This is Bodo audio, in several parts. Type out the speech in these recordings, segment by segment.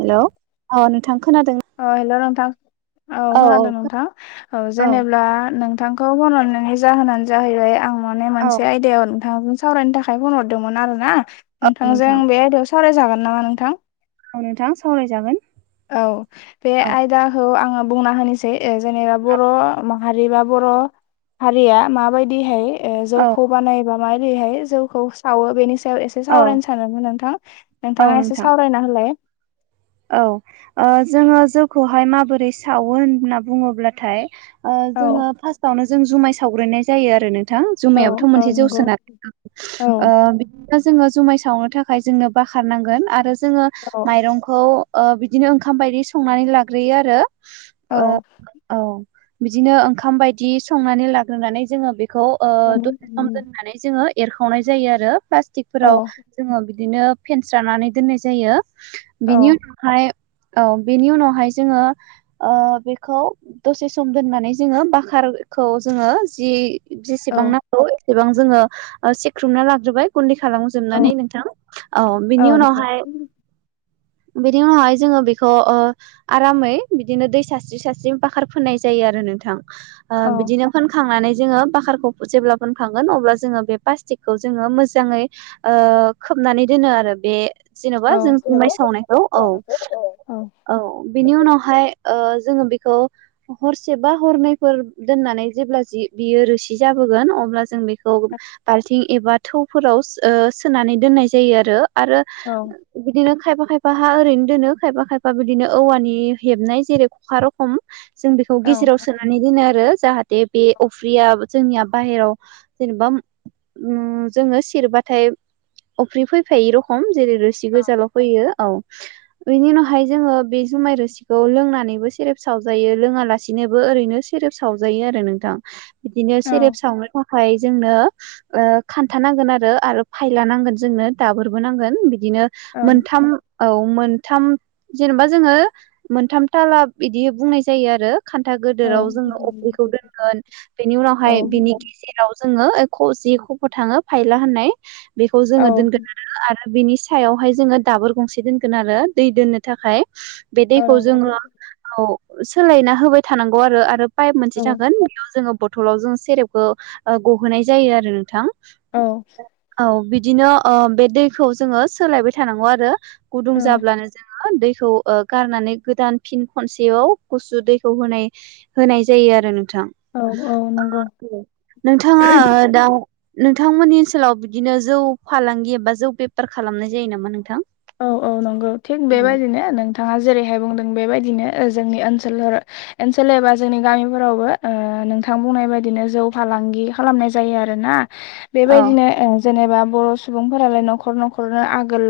हेलौ अ नोंथ ओ हेलौ नोंथां औ खोनादों नोंथां ओ औ जेनेब्ला नों थांखौ फन हरनायनि जाहोनानो जाहैबाय आं माने औ मोनसे आयदायाव नोंथांजों स सावरायनो थाखाय फन हरदोंमोन आरो ना औ नोंथांजों नोंथां बे आयदायाव सावरायजागोन नामा नोंथां? औ नोंथां सावरायजागोन। औ बे औ आयदाखौ आङो बुंना होनोसै ओ जेनेबा बर' माह हारि बा बर' हारिया माबायदिहाय ओ औ जौखौ बानाय बा माबादिहाय जौखौ सावो बेनिस सायाव एसे औ सावरायनो सानोमोन नोंथां औ नोंथाङा एसे नोंथां सावरायना होलाय? औ ओ जोङो जौखौहाय माबोरै सावो होनना बुङोब्लाथाय ओ औ जोङो फार्स्टावनो जों जुमाय सावग्रोननाय जायो आरो नों थां औ जुमायाबोथ' औ मोनसे जौसो नंगौ ना औ ओ बिद [unintelligible] ना जोङो जुमाय सावनो थाखाय जोंनो बाखार नांगोन आरो जोङो औ माइरंख खौ ओ बिदिनो ओंखाम बायदि संनानै लाग्रोयो आरो औ ओ औ बिदिनो ओंखाम बायदि संनानै लाग्रोनानै जोङो बे खौ ओ औ दसे सम दोननानै जोङो एरखावनाय जायो आरो औ प्लास्तिकफोराव जोङो बि बिदिनो फेनस्रानानै दोननाय जायो औ बिनि उनावहाय औ बेनि उनावहाय जोङो बेखौ दसे सम दोननानै जोङो बाखार खौ जोङो जि औ जेसेबां नांगौ एसेबां जोङो सिख्रुमना लाजोबबाय गुन्दैखौ औ खालामजोबनानै नोंथां औ बिनि औ औ उनावहाय [inaudible] बिनि उनावहाय जोङो बेखौ ओ आरामै बिदिनो दै सारस्रि सारस्रि बाखार फोननाय जायो आरो नोंथां ओ बिदिनो फोनखांनानै जोङो बाखारखौ जेब्ला फोनखांगोन अब्ला जोङो बे प्लास्टिकखौ जोङो मोजाङै ओ खोब नानै दोनो आरो बे औ जेनेबा जों जुमाइ सावनायखौ औ औ बिनि उनावहाय ओ जोङो बेखौ हरसे बा हरनैफोर दोननानै जेब्ला बियो रोसि जाबो गोन अब्ला जों बेखौ बाल्थिं एबा थौफोराव सोनानै दोननाय जायो आरो। आरो बिदिनो खायफा खायफा हा ओरैनो दोनो खायफा खायफा बिदिनो औवानि हेबनाय जेरै खखा रखम जों बेखौ औ गेजेराव सोनानै दोनो आरो। जाहाथे बे अफ्रिया जोंनिया बाहेराव जेनेबा उम जोङो सिरबाथाय अफ्रि फैफायै रखम जेरै रोसि गोजाल' औ उनावहाय जोङो बे जुमाय रोसिखौ लोंनानैबो सेरे सावजायो लोङा लासेनोबो ओरैनो सेरेब सावजायो आरो नोंथां। बिदिनो औ सेरेब सावनो थाखाय जोंनो ओ खान्था नांगोन आरो आरो फायला नांगोन जोंनो दाबोरबो नांगोन बिदिनो मोनथाम औ मोनथाम जेनेबा जोङो मोनथाम थाला बिदि बुंनाय जायो आरो खान्था गोदोराव जोङो अफ्रिखौ दोनगोन बेनि उनावहाय बिनि गेजेराव जोङो जि खफ' थाङो फायला होननाय बेखौ जोङो दोनगोन आरो बिनि सायावहाय जोङो दाबोर गंसे दोनगोन आरो दै दोननो थाखाय बे दैखौ जोङो औ सोलायना होबाय थानांगौ आरो आरो पाइप मोनसे थागोन बेयाव जोङो बथलाव जों सेरेफखौ गहोनाय जायो आरो नोंथां। औ। औ बिदिनो ओ बे दैखौ जोङो सोलायबाय थानांगौ आरो गुदुं जाब्लानो जों दैखौ गारनानै गोदान फिन खनसेयाव गुसु दैखौ होनाय होनाय जायो आरो नोंथां औ नंगौ नोंथाङा दा नोंथांमोननि ओनसोलाव बिदिनो जौ फालांगि एबा जौ बेफार खालामनाय जायो नामा नोंथां? औ औ नंगौ थिग उम बेबायदिनो नोंथाङा जेरै हायो बुंदों बेबायदिनो जोंनि ओनसोलफोराव ओनसोल एबा जोंनि गामिफोरावबो ओ नोंथां बुंनाय बायदिनो जौ फालांगि खालामनाय जायो आरो ना। औ बेबायदिनो ओ जेनेबा बर' सुबुंफोरालाय न'खर न'खरनो आगोल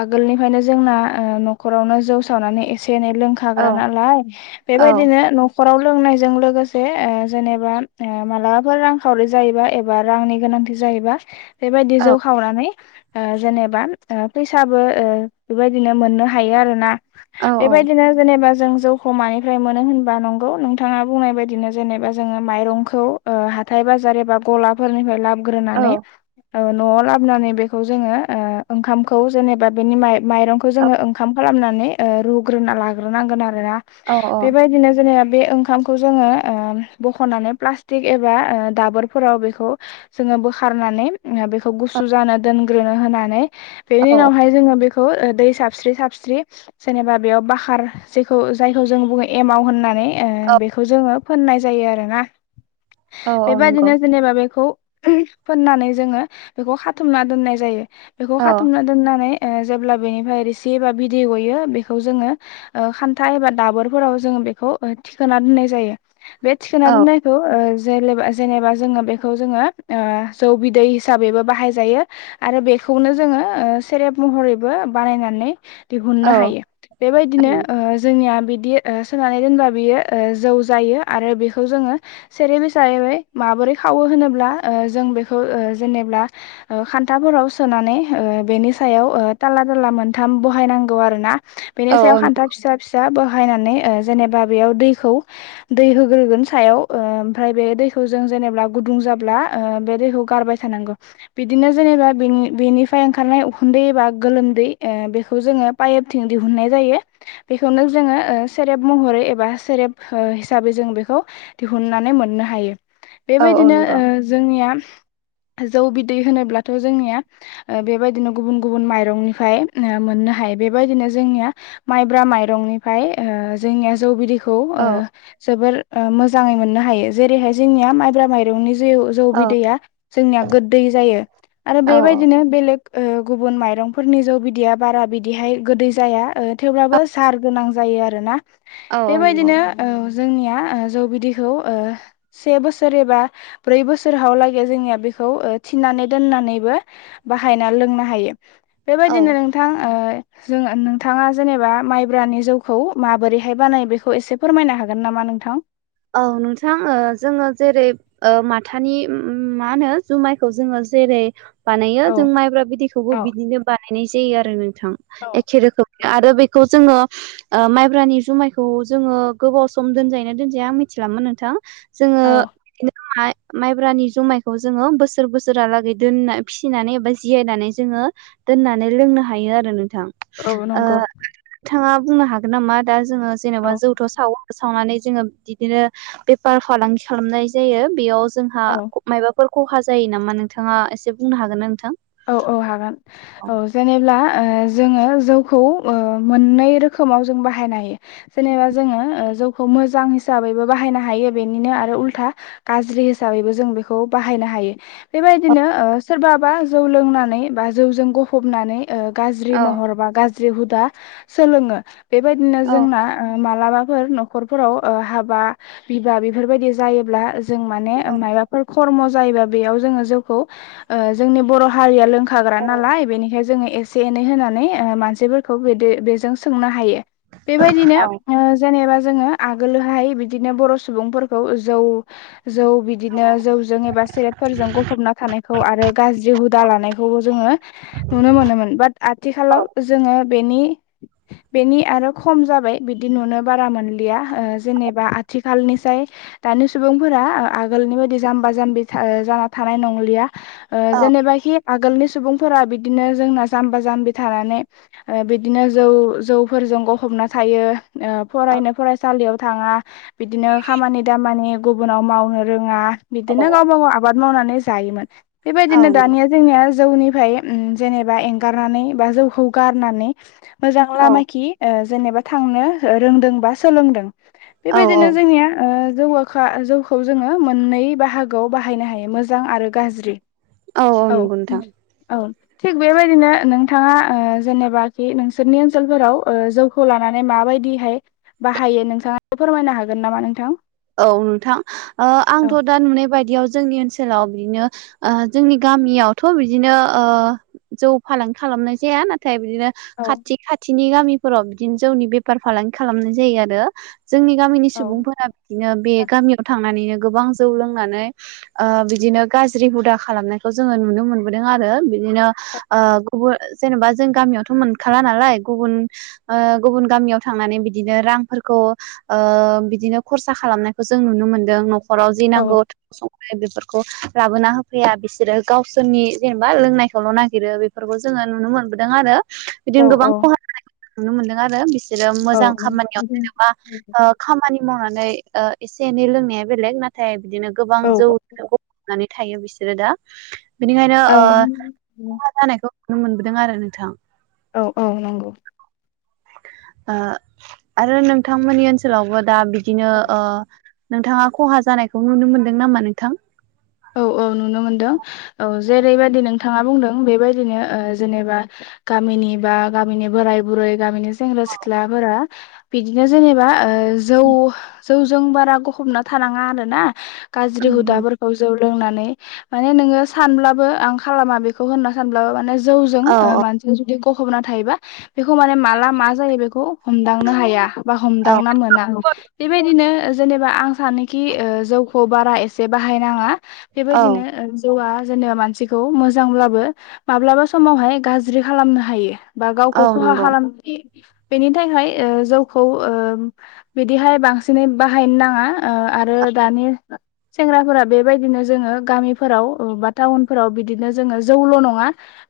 आगोलनिफ्रायनो जोंना न'खरावनो जौ सावनानै एसे एनै औ लोंखाग्रा नालाय बेबायदिनो न'खराव लोंनायजों लोगोसे ओ जेनेबा मालाबाफोर रांखावरि जायोबा एबा रांनि गोनांथि जायो जायोबा बेबायदि औ जौ सावनानै ओ जेनेबा फैसाबो बेबायदिनो मोननो हायो आरोना औ बेबायदिनो जेनेबा जों जौखौ मानिफ्राय मोनो होनबा नंगौ नोंथाङा बुंनाय बायदिनो जेनेबा जोङो माइरंखौ ओ हाथाय बाजार एबा गलाफोरनिफ्राय लाबो औ ग्रोनानै न'आव लाबोनानै बेखौ जोङो ओंखामखौ जेनेबा बेनि माइ माइरंखौ जोङो ओंखाम खालामनानै रुग्रोना लाग्रोनांगोन आरो। औ बेबायदिनो जुमाया बे ओंखामखौ जोङो ओ बखनानै प्लस्टिक एबा दाबोरफोराव बेखौ बोखारनानै बेखौ गुसु जानो दोनग्रोनो होनानै बेनि औ उनावहाय जोङो बेखौ ओ दै साबस्रि-साबस्रि जेनेबा बेयाव बाखार जेखौ जायखौ जों बुङो एमाव होननानै ओ बेखौ जोङो फोननाय जायो आरोना औ नंगौ बेबादिनो जेनेबा बेखौ फोननानै जोङो बेखौ खाथुमना दोननाय जायो बेखौ औ खा नानै जेब्ला बेनिफ्राय रोसि एबा बिदै गयो बेखौ जोङो ओ खान्था एबा दाबुरफो राव जोङो बेखौ थिखोना दोननाय जायो बे औ थिखोना दोननायखौ ओ जेलेबा जेनेबा जोङो बेखौ जोङो ओ जौ बिदै हिसाबैबो बाहाय जायो आरो बे खौनो जोङो ओ सेरेप महरैबो बानायनानै औ दिहुनो हायो बे बायदिनो ओ जोनिया बिदि ओ सोनानै दोनबा बियो ओ जौ जायो आरो बेखौ जोङो सेरेब हिसाबै माबोरै खावो होनोब्ला ओ जों बेखौ ओ जेनेब्ला ओ खान्थाफोराव सोनानै ओ बेनि सायाव ओ टाला-टाला मोनथाम बहायनांगौ आरो ना बेनि औ सायाव नंगौ खान्था फिसा-फिसा बा हायनानै ओ जेनेबा बेयाव दैखौ दै होग्रोगोन सायाव ओ ओमफ्राय बे दैखौ जों जेनेब्ला गुुंदुं जाब्ला ओ बे दैखौ गारबाय थानागौ बिदिनो जेनेबा बेनि बेनिफ फाय ओंखारनाय उखुन्दै एबा गोलोमदै ओ बेखौ जोङो पाइपथिं दिहुननाय जायो बेखौनो जोङो ओ सेरेब महरै एबा सेरेब ओ हिसाबै जों बेखौ दिहुनन्नानै मोननो हायो औ बेबायदिनो ओ नंगौ जोंनिया जौ बिदै होनोब्लाथ' जोंनिया ओ बेबायदिनो गुबुन-गुबुन माइरंनिफ्राय मोननो हायो बेबायदिनो जोंनिया माइब्रा माइरं निफ्राय ओ जोंनि जौ बिदै खौ औ ओ जोबोर ओ मोजाङै मोन हायो जेरैहाय जोंनि माइब्रा माइरंनि जिउ जौ औ बिदैया जोंनिया गोदै जायो आरो औ बेबायदिनो बेलेग ओ गुबुन माइरंफोरनि जौ बिदैया बारा बिदिहाय गोदै जाया ओ थेवब्लाबो सार गोनां जायो आरोना औ औ नंगौ बेबायदिनो ओ जोंनिया ओ जौ बिदैखौ ओ से बोसोर एबा ब्रै बोसोर हावलागै जोंनिया बे खौ ओ थिननानै दोननानैबो बाहायना लोंनो हायो औ बेबायदिनो नोंथां ओ जोङो नोंथाङा जेनेबा माइब्रानि जौखौ माबोरैहाय बानायो बेखौ एसे फोरमायनो हागोन नामा नोंथां औ नोंथां ओ जोङो जेरै ओ माथानि अम अम मा होनो जुमायखौ जोङो जेरै बानायो औ जों माइब्रा बिदैखौबो औ बिदिनो बा नाय जायो आरो नोंथां एखे रोखोम आरो बेखौ जोङो ओ माइब्रानि जुमायखौ जोङो गोबाव सम दोनजायना दोन मिथिलामोन नोंथां जोङो बिदिनो माइब्रानि जुमायखौ जोङो बोसोर बोसोरहालागै दोनना फिसिनानै एबा जिरायनानै जोङो दोननानै लोंनो हायो आरो नों थां औ ओ नंगौ नोंथाङा बुंनो हागोन नामा दा जोङो जेनेबा जौथ' सावो सावनानै जोङो बिदिनो बेफार फालांगि खालामनाय जायो बेयाव जोंहा औ माबाफोर खहा जायो नामा नोंथाङा एसे बुंनो हागोन ना नोंथां औ औ हागोन औ जेनेब्ला ओ जोङो जौखौ ओ मोननै रोखोमाव जों बाहायनो हायो जेनेबा जोङो ओ जौखौ मोजां हिसाबैबो बाहायनो हायो बेनिनो आरो उल्था गाज्रि हिसाबै जों बेखौ बाहा यनो हायो औ बेबायदिनो ओ सोरबाबा जौ लोंनानै बा जौजों गफबनानै ओ गाज्रि महर औ बा गाज्रि हुदा सोलोङो बेबायदिनो औ जोंना ओ मा लामाफोर न'खरफोराव ओ हाबा बिबा बेफोरबायदि जायोब्ला जों माने मायबाफोर खरम जायोब्ला बेयाव जोंडो जौ खौ ओ जोंनि बर'हारिया लों हाग्रा औ नालाय बेनिखाय जोङो एसे एनै होनानै ओ मानसिफोरखौ बेदि बेजों सोंना हायो बेबायदिनो ओ जेनेबा जोङो आगोलोहाय बिदिनो बर' सुबुंफोरखौ जौ जौ बिदिनो जौजों एबा सेरेटफोरजों गफबना थानायखौ आरो गाज्रि हुदा लानायखौबो जोङो नुनो मोनोमोन। बाट आथिखालाव जोङो बेनि बेनि आरो खम जाबाय बिदि नुनो बारा मोनलिया ओ जेनेबा आथिखालनिसाय दानि सुबुंफोरा आ आगोलनि बायदि जाम्बा जाम्बि जाना थानाय नंलिया। ओ औ जेनेबाखि आगोलनि सुबुंफोरा बिदिनो जोंना जाम्बा जाम्बि थानानै ओ बिदिनो जौ जौफोरजों गफब ना थायो ओ फरायसालियाव थाङा बिदिनो खामानि दामानि गुबुनाव मावनो रोङा औ बिदिनो गावबा गाव आबाद मावनानै जायोमोन। औ बेबायदिनो नंगौ। दानिया जोंनिया जौनिफाय ओ जेनेबा एंगारनानै बा जौखौ गारनानै मोजां औ लामााखि ओ जेनेबा थांनो ओ रोंदों बा सोलोंदों। औ औ बेबायदिनो जोंनिया ओ जौओखा जौखौ जोङो मोननै बाहागोआव बाहायनो हायो मोजां आरो गाज्रि औ औ। थिग बेबायदिनो नोंथाङा ओ जेनेबााखि नोंसोरनि ओनसोलफोराव ओ जौखौ लानानै माबायदि दिहाय बाहायो नोंथाङा फोरमायनो हागोन नामा नोंथां? औ नोंथां ओ औ आंथ' दा नुनाय बायदियाव जोंनि ओनसोलाव ओनसोलाव बिदिनो ओ जोंनि गामियावथ' बिदिनो ओ जौ फालांगि खालामनाय जाया नाथाय बिदिनो औ खाथि खाथिनि गामिफोराव बिदिनो जौनि बेफार फालांगि खालामनाय जायो आरो। जोंनि गामिनि औ सुबुंफोरा बिदिनो बे गामियाव थां नानैयो गोबां जौ लोंनानै ओ बिदिनो गाज्रि हुदा खालामनायखौ जोङो नुनो मोनबोदों आरो। रो बिदिनो ओ गुबु जेनेबा जों गामियावथ' मोनखाला नालाय गुबुन ओ गुबुन गामियाव थांनानै बिदिनो रांफोरखौ ओ बिदिनो खरसा खालामनायखौ जों नुनो मोन्दों न'खराव जि औ नांगौ बेफोरखौ लाबोना होफैया बिसोरो गावसोरनि जेनेबा लोंनायखौल' नागिरो बेफोरखौ जों नुनो मोनबोदों आरो। बिदिनो गोबां खहा जानाय नुनो मोनदों आरो बिस सोरो औ मोजां खामानियाव जेनेबा ओ खामानि मावनानै ओ एसे एनै लोंनाया बेलेग नाथाय बिदिनो गोबां औ जौ [unintelligible] नानै थायो बिसोरो दा। बेनिखायनो औ ओ खहा जानायखौ नुनो मोनबोदों आरो नोंथां। औ औ नंगौ। ओ आरो नोंथांमोननि ओनसोलावबो दा बिदिनो ओ नोंथाङा खहा जानायखौ नुनो मोनदों नामा नोंथां? औ। औ नुनो मोनदों औ जेरैबायदि नोंथाङा बुंदों बेबायदिनो ओ जेनेबा गामि नि बा गामिनि बोराय बुरै गामिनि सेंग्रा सिख्लाफोरा बिदिनो जेनेबा ओ जौ जौजों बारा गफबना थानाङा आरो ना औ गाज्रि हुदाफोर जौ लोंनानै माने नोङो सानब्लाबो आंखाला माबेखौ होन सानब्लाबो माने जौजों ओ औ माजों जुदि गफबना थायोबा बेखौ माने माला मा जायो बेखौ हमदांनो हाया बा हमदांना मोना। बेबायदिनो जेनेबा आं सानोखि ओ जौखौ बारा एसे बाहायनाङा। औ बेबायदिनो ओ जौवा जेनेबा मानसिखौ मोजांब्लाबो माब्लाबा समावहाय गाज्रि खालामनो हायो। बा औ गावखौ खहा नंगौ खालाम [unintelligible] बेनि थाखाय ओ जौखौ ओ बिदिहाय बांसिनै बाहायनो नाङा। ओ आरो दानि सेंग्राफोरा बेबायदिनो जोङो गामिफोराव ओ बा टाउनफोराव बिदिनो जोङो जौल' नङा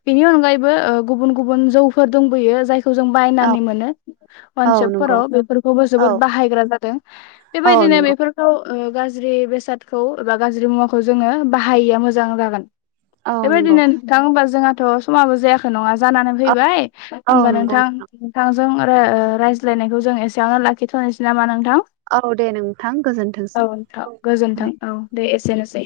बेनि अनगायैबो ओ गुबुन गुबुन जौफोर दंबोयो जाय खौ जों औ बायनानै मोनो औ नंगौ वाइनसभफोराव बेफोरखौबो औ जोबोद जादों। औ बेबादि बिदिनो नंगौ बेफोरखौ ओ गाज्रि बेसादखौ एबा गाज्रि मुवाखौ जोङो बाहायैया मोजां जागोन। औ नंगौ बेबायदिनो नोंथां होमबा जोंहाथ' समाबो जायाखै नङा जानानै औ फैबाय औ होमबा नंगौ नोंथां नोंथां ओ रायज्लायनायखौ जों एसेयावनो लाखिथ'नोसै नामा नों थां औ दे नोंथां औ गोजोनथोंसै। नोंथां गोजोन्थों। औ दे एसेनोसै।